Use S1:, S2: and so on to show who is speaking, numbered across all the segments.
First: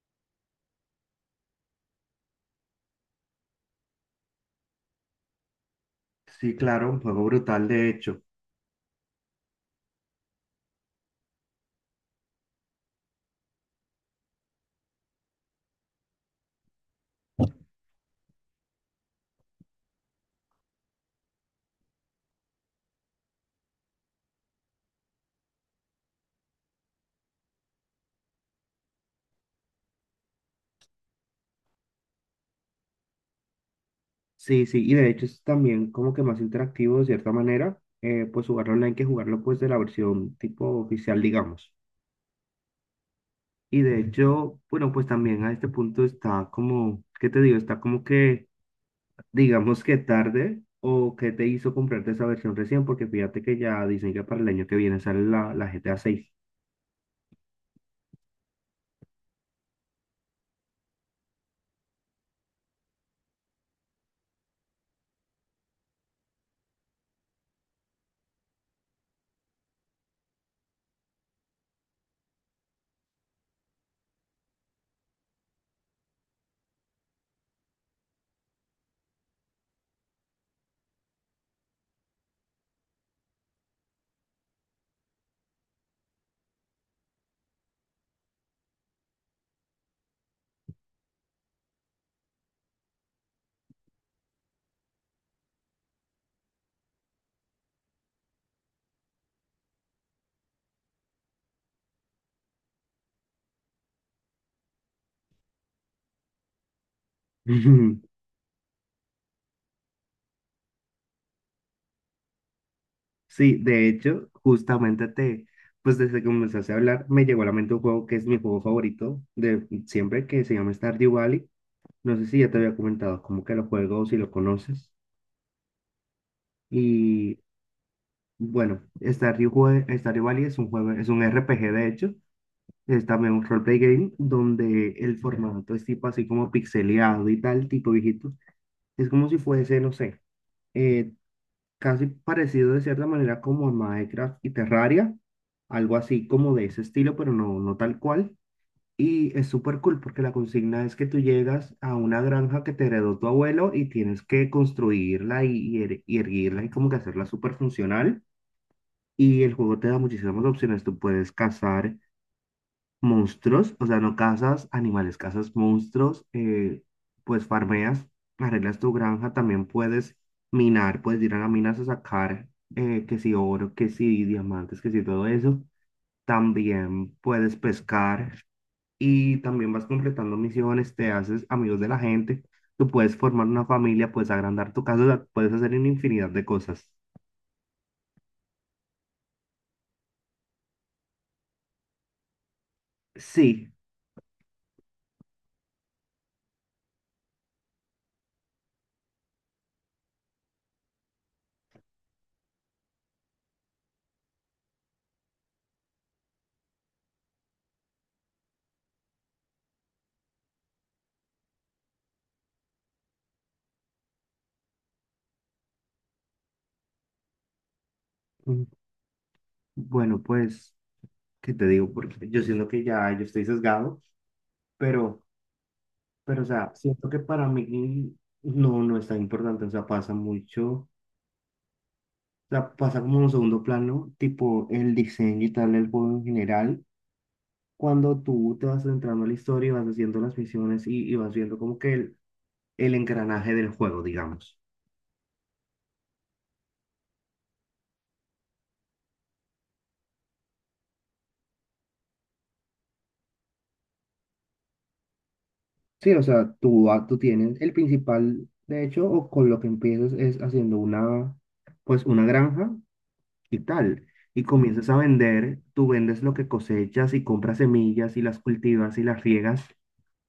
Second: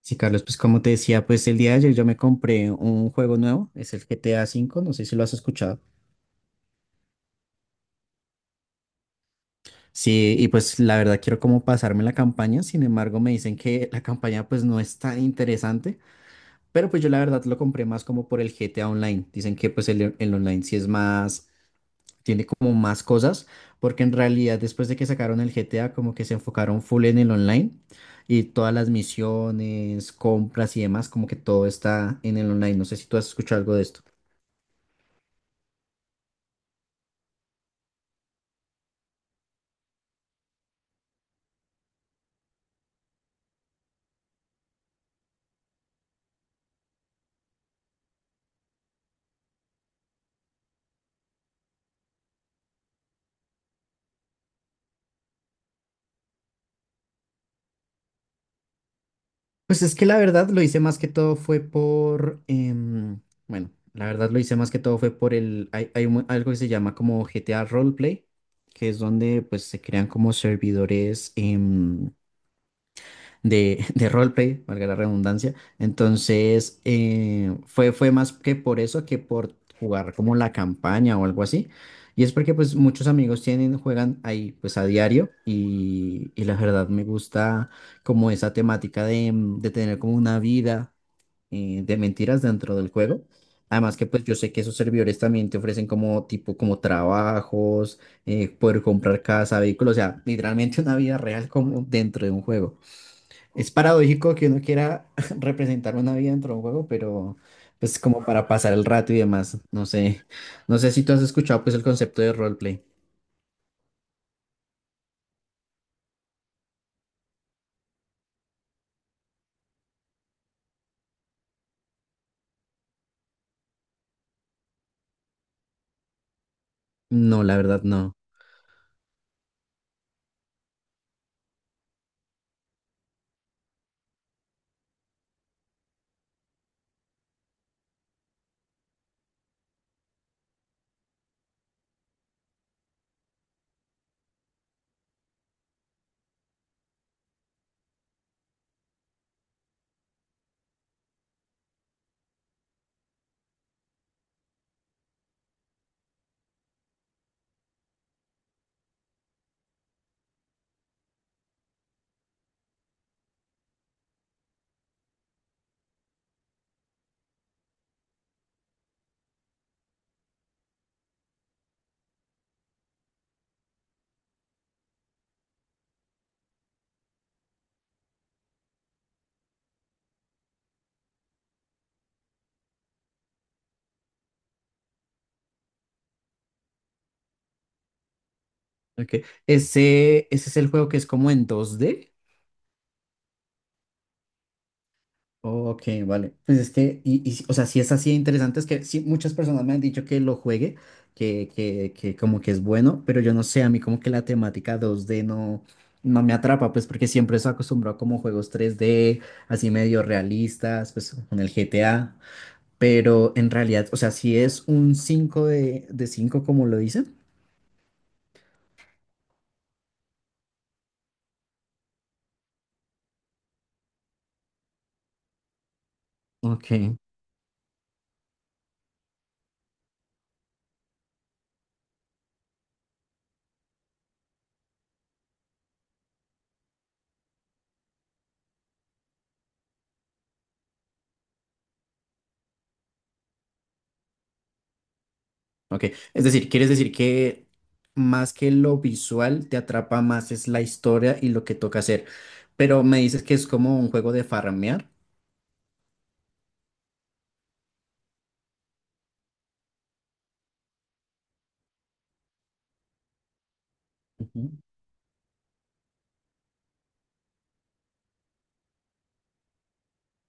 S1: Sí, Carlos, pues como te decía, pues el día de ayer yo me compré un juego nuevo, es el GTA cinco, no sé si lo has escuchado.
S2: Sí, claro, un juego brutal, de hecho.
S1: Sí, y pues la verdad quiero como pasarme la campaña, sin embargo me dicen que la campaña pues no es tan interesante, pero pues yo la verdad lo compré más como por el GTA Online. Dicen que pues el online sí es más, tiene como más cosas, porque en realidad después de que sacaron el GTA como que se enfocaron full en el online y todas las misiones, compras y demás, como que todo está en el online. No sé si tú has escuchado algo de esto.
S2: Sí, sí, y de hecho es también como que más interactivo de cierta manera, pues jugarlo online que jugarlo pues de la versión tipo oficial, digamos. Y de hecho, bueno, pues también a este punto está como, ¿qué te digo? Está como que, digamos que tarde o que te hizo comprarte esa versión recién, porque fíjate que ya dicen que para el año que viene sale la GTA 6
S1: Pues es que la verdad lo hice más que todo fue bueno, la verdad lo hice más que todo fue por el, algo que se llama como GTA Roleplay, que es donde pues se crean como servidores de, de roleplay, valga la redundancia. Entonces, fue más que por eso que por jugar como la campaña o algo así. Y es porque pues muchos amigos tienen, juegan ahí pues a diario y la verdad me gusta como esa temática de, de tener como una vida de mentiras dentro del juego. Además que pues yo sé que esos servidores también te ofrecen como tipo como trabajos, poder comprar casa, vehículo o sea, literalmente una vida real como dentro de un juego. Es paradójico que uno quiera representar una vida dentro de un juego, pero pues como para pasar el rato y demás. No sé, no sé si tú has escuchado pues el concepto de roleplay.
S2: Sí, de hecho, pues desde que comenzaste a hablar, me llegó a la mente un juego que es mi juego favorito de siempre, que se llama Stardew Valley. No sé si ya te había comentado como que lo juego, o si lo conoces. Y
S1: No, la verdad no.
S2: bueno, Stardew Valley es un juego, es un RPG de hecho, es también un roleplay game donde el formato es tipo así como pixeleado y tal, tipo viejito. Es como si fuese, no sé, eh, casi parecido de cierta manera como a Minecraft y Terraria, algo así como de ese estilo, pero no, no tal cual. Y es súper cool porque la consigna es que tú llegas a una granja que te heredó tu abuelo y tienes que construirla y erguirla y como que hacerla súper funcional. Y el juego te da muchísimas opciones. Tú puedes cazar monstruos, o sea, no cazas animales, cazas monstruos, pues farmeas, arreglas tu granja, también puedes minar, puedes ir a las minas a sacar que si oro, que si diamantes, que si todo eso. También puedes pescar y también vas completando misiones, te haces amigos de la gente, tú puedes formar una familia, puedes agrandar tu casa, o sea, puedes hacer una infinidad de cosas.
S1: Okay. Ese es el juego que es como en 2D.
S2: Sí,
S1: Ok, vale. Pues es que, si, o sea, sí es así de interesante, es que sí, muchas personas me han dicho que lo juegue, que como que es bueno, pero yo no sé, a mí como que la temática 2D no, no me atrapa, pues porque siempre estoy acostumbrado como a juegos 3D, así medio realistas, pues con el GTA, pero en realidad, o sea, sí es un 5 de 5 como lo dicen.
S2: mm, bueno, pues, ¿qué te digo? Porque yo siento que ya yo estoy sesgado, pero. Pero, o sea,
S1: Ok.
S2: siento que para mí no, no es tan importante, o sea, pasa mucho, o sea, pasa como un segundo plano, tipo el diseño y tal, el juego en general, cuando tú te vas centrando en la historia y vas haciendo las misiones y vas viendo como que el engranaje del juego, digamos.
S1: Ok, es decir, ¿quieres decir que más que lo visual te atrapa más es la historia y lo que toca hacer? Pero me dices que es como un juego de farmear.
S2: Sí, o sea, tú, ah, tú tienes el principal, de hecho, o con lo que empiezas es haciendo una, pues, una granja y tal
S1: Ujú,
S2: y comienzas a vender, tú vendes lo que cosechas y compras semillas y las cultivas y las riegas.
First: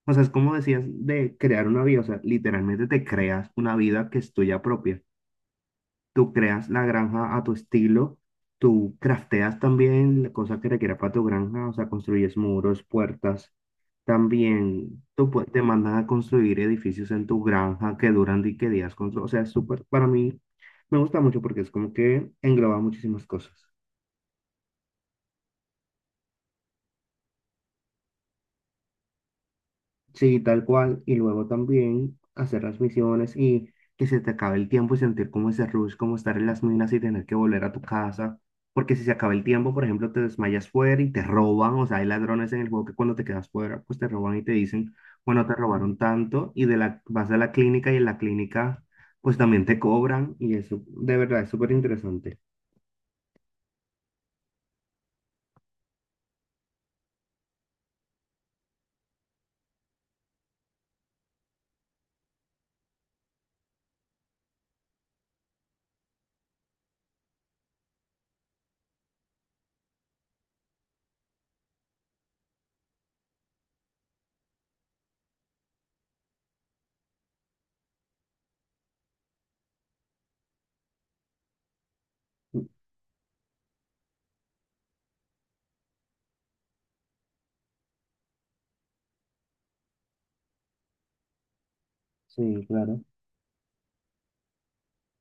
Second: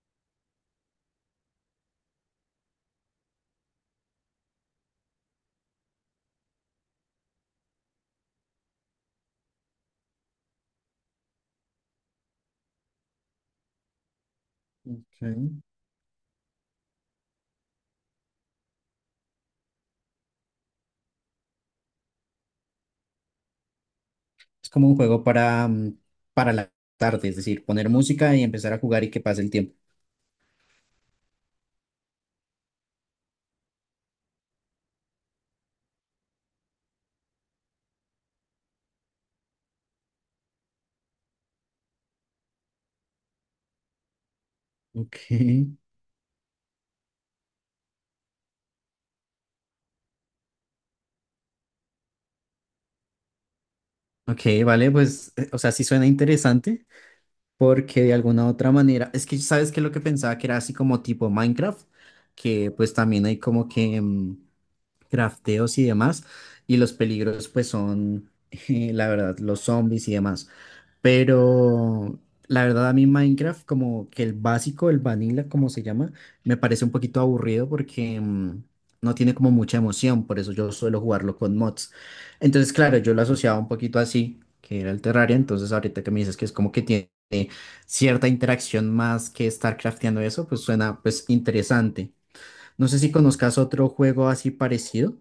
S2: O sea, es como decías de crear una vida, o sea, literalmente te creas una vida que es tuya propia. Tú creas la granja a tu estilo, tú crafteas también la cosa que requiera para tu granja, o sea, construyes muros, puertas. También te
S1: sí.
S2: mandan a construir edificios en tu granja que duran di que días o sea, es súper, para mí me, gusta mucho porque es como que engloba muchísimas cosas.
S1: Es como un juego para, para la tarde, es decir, poner música y empezar a jugar y que pase el tiempo.
S2: Sí, tal cual. Y luego también hacer las misiones y que se te acabe el tiempo y sentir como ese rush, como estar en las minas y tener que volver a tu casa. Porque si se acaba el tiempo, por ejemplo, te desmayas fuera y te roban. O sea, hay ladrones en el juego que cuando te quedas fuera, pues te roban y te dicen,
S1: Ok.
S2: bueno, te robaron tanto. Y de la, vas a la clínica y en la clínica, pues también te cobran. Y eso, de verdad, es súper interesante.
S1: Ok, vale, pues, o sea, sí suena interesante porque de alguna u otra manera, es que sabes que lo que pensaba que era así como tipo Minecraft, que pues también hay como que crafteos y demás, y los peligros pues son, la verdad, los zombies y demás. Pero la verdad a mí Minecraft, como que el básico, el vanilla, como se llama, me parece un poquito aburrido porque no tiene como mucha emoción, por eso yo suelo jugarlo con mods. Entonces, claro, yo lo asociaba un poquito así, que era el Terraria, entonces ahorita que me dices que es como que tiene cierta interacción más que estar crafteando eso, pues suena pues interesante.
S2: Sí,
S1: No sé
S2: claro.
S1: si conozcas otro juego así parecido.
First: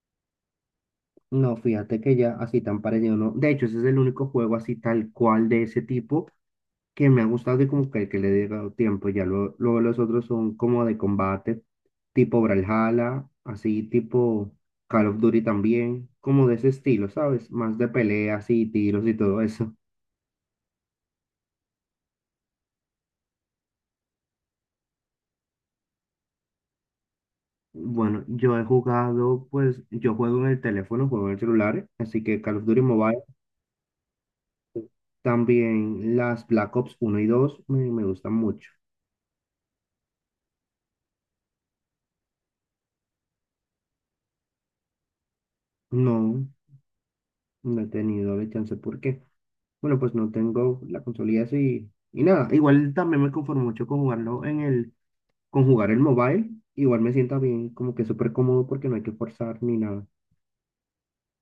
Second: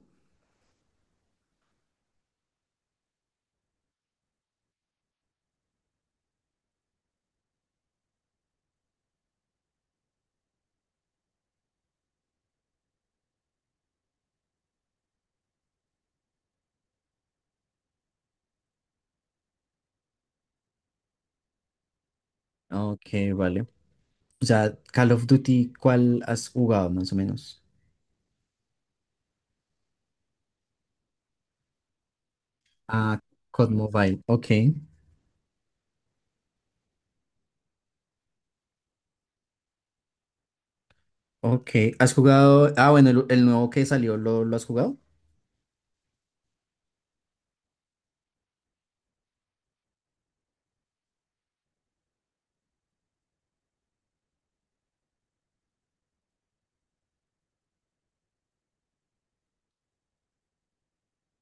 S2: No, fíjate que ya así tan parecido, ¿no? De hecho, ese es el único juego así tal cual de ese tipo que me ha gustado y como que le he dado tiempo. Ya luego luego los otros son como de combate, tipo Brawlhalla, así tipo Call of Duty también, como de ese estilo, ¿sabes? Más de peleas y tiros y todo eso.
S1: Ok, vale. O sea, Call of Duty, ¿cuál has jugado más o menos?
S2: Bueno, yo he jugado, pues yo juego en el teléfono, juego en el celular, así que Call of Duty Mobile.
S1: Ah, COD Mobile. Ok,
S2: También las Black Ops uno y 2 me gustan mucho.
S1: ok. ¿Has jugado? Ah, bueno, el nuevo que salió, ¿lo has jugado?
S2: No, no he tenido la chance. ¿Por qué? Bueno, pues no tengo la consolilla así y nada. Igual también me conformo mucho con jugarlo en el, con jugar el mobile. Igual me sienta bien, como que súper cómodo porque no hay que forzar ni nada.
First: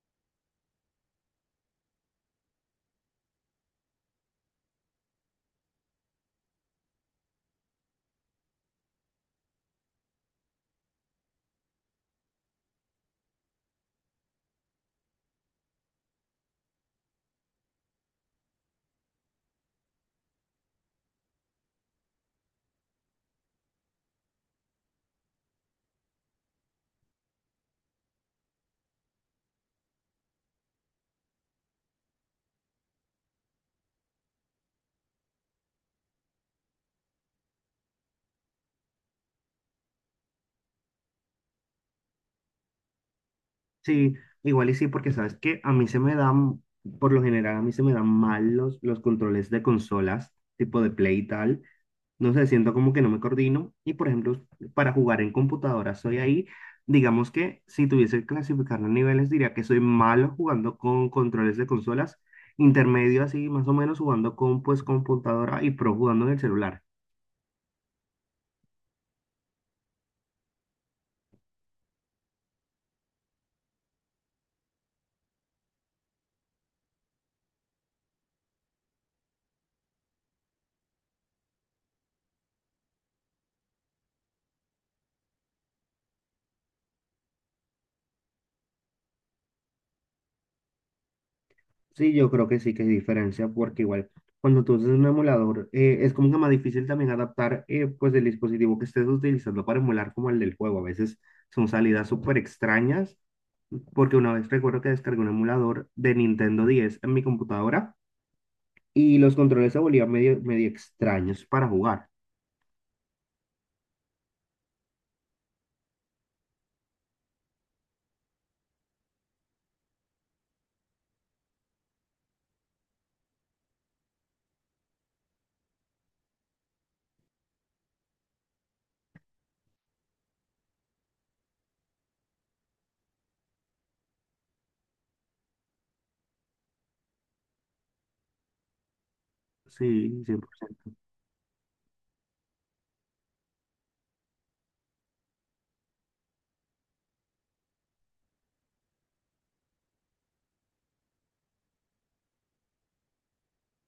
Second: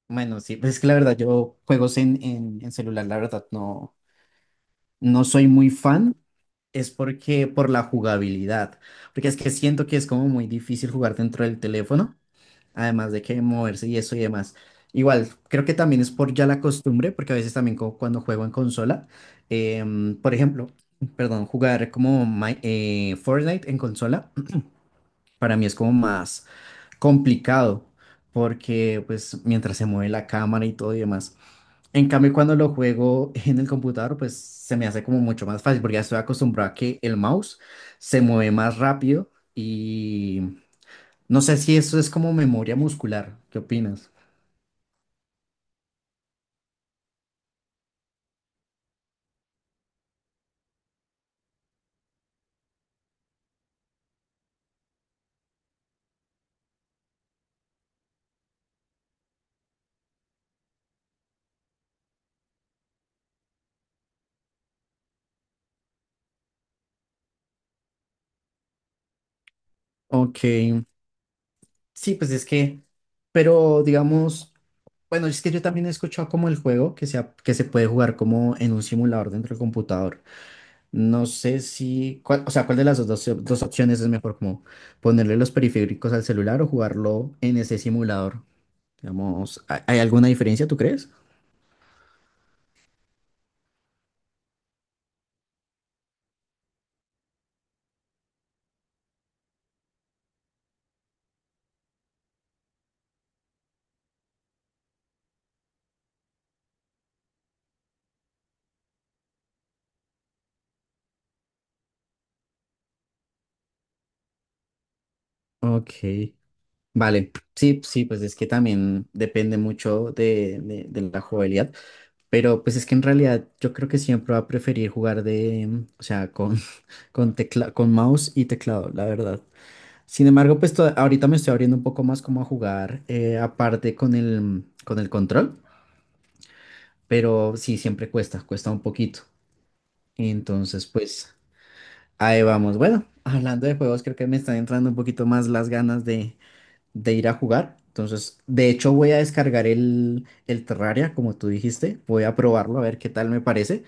S1: Bueno, sí, pues es que la verdad, yo juegos en celular, la verdad, no, no soy muy fan. Es porque por la jugabilidad. Porque es que siento que es como muy difícil jugar dentro del teléfono, además de que moverse y eso y demás. Igual, creo que también es por ya la costumbre, porque a veces también cuando juego en consola, por ejemplo, perdón, jugar como Fortnite en consola, para mí es como más complicado, porque pues mientras se mueve la cámara y todo y demás. En cambio, cuando lo juego en el computador, pues se me hace como mucho más fácil, porque ya estoy acostumbrado a que el mouse se mueve más rápido y no sé si eso es como memoria muscular. ¿Qué opinas?
S2: Sí, igual y sí, porque sabes que a mí se me dan, por lo general, a mí se me dan mal los controles de consolas, tipo de Play y tal. No sé, siento como que no me coordino. Y por ejemplo, para jugar en computadora soy ahí. Digamos que si tuviese que clasificar los niveles, diría que soy malo jugando con controles de consolas, intermedio así, más o menos jugando con pues computadora y pro jugando en el celular.
S1: Ok, sí, pues es que, pero digamos, bueno, es que yo también he escuchado como el juego que se puede jugar como en un simulador dentro del computador. No sé si, cuál, o sea, cuál de las dos opciones es mejor, como ponerle los periféricos al celular o jugarlo en ese simulador. Digamos, ¿hay alguna diferencia, tú crees?
S2: Sí, yo creo que sí que hay diferencia porque igual cuando tú usas un emulador es como que más difícil también adaptar pues el dispositivo que estés utilizando para emular como el del juego. A veces son salidas súper extrañas porque una vez recuerdo que descargué un emulador de Nintendo 10 en mi computadora y los controles se volvían medio, medio extraños para jugar.
S1: Ok, vale, sí, sí, pues es que también depende mucho de la jugabilidad, pero pues es que en realidad yo creo que siempre va a preferir jugar de, o sea, con, con mouse y teclado, la verdad. Sin embargo, ahorita me estoy abriendo un poco más como a jugar, aparte con el control, pero sí, siempre cuesta, cuesta un poquito.
S2: Sí,
S1: Entonces,
S2: 100%.
S1: pues ahí vamos. Bueno, hablando de juegos, creo que me están entrando un poquito más las ganas de ir a jugar. Entonces, de hecho, voy a descargar el Terraria, como tú dijiste. Voy a probarlo a ver qué tal me parece.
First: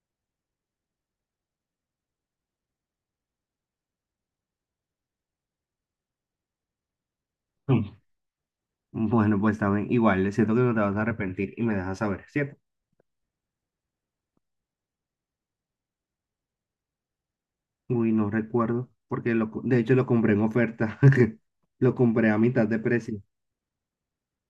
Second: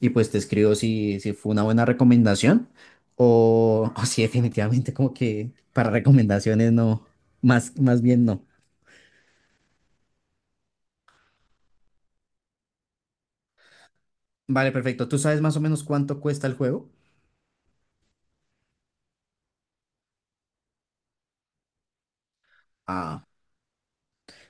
S1: Y pues te escribo si, si fue una buena recomendación o si definitivamente como que para recomendaciones no,
S2: Mm.
S1: más bien no.
S2: Bueno, pues también igual, siento que no te vas a arrepentir y me dejas saber, ¿cierto?
S1: Vale, perfecto. ¿Tú sabes más o menos cuánto cuesta el juego?
S2: Uy, no recuerdo, porque lo, co- de hecho lo compré en oferta. Lo compré a mitad de precio.
S1: Ah.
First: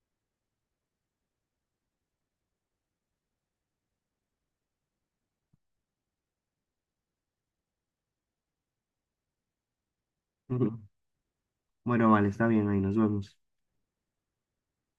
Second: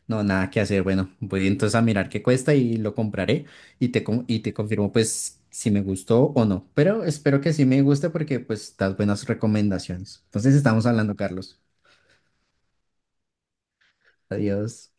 S1: No, nada que hacer. Bueno, voy entonces a mirar qué cuesta y lo compraré y te confirmo pues si me gustó o no. Pero espero que sí me guste porque pues das buenas recomendaciones. Entonces
S2: Ujú.
S1: estamos hablando, Carlos.
S2: Bueno, vale, está bien, ahí nos vemos.
S1: Adiós.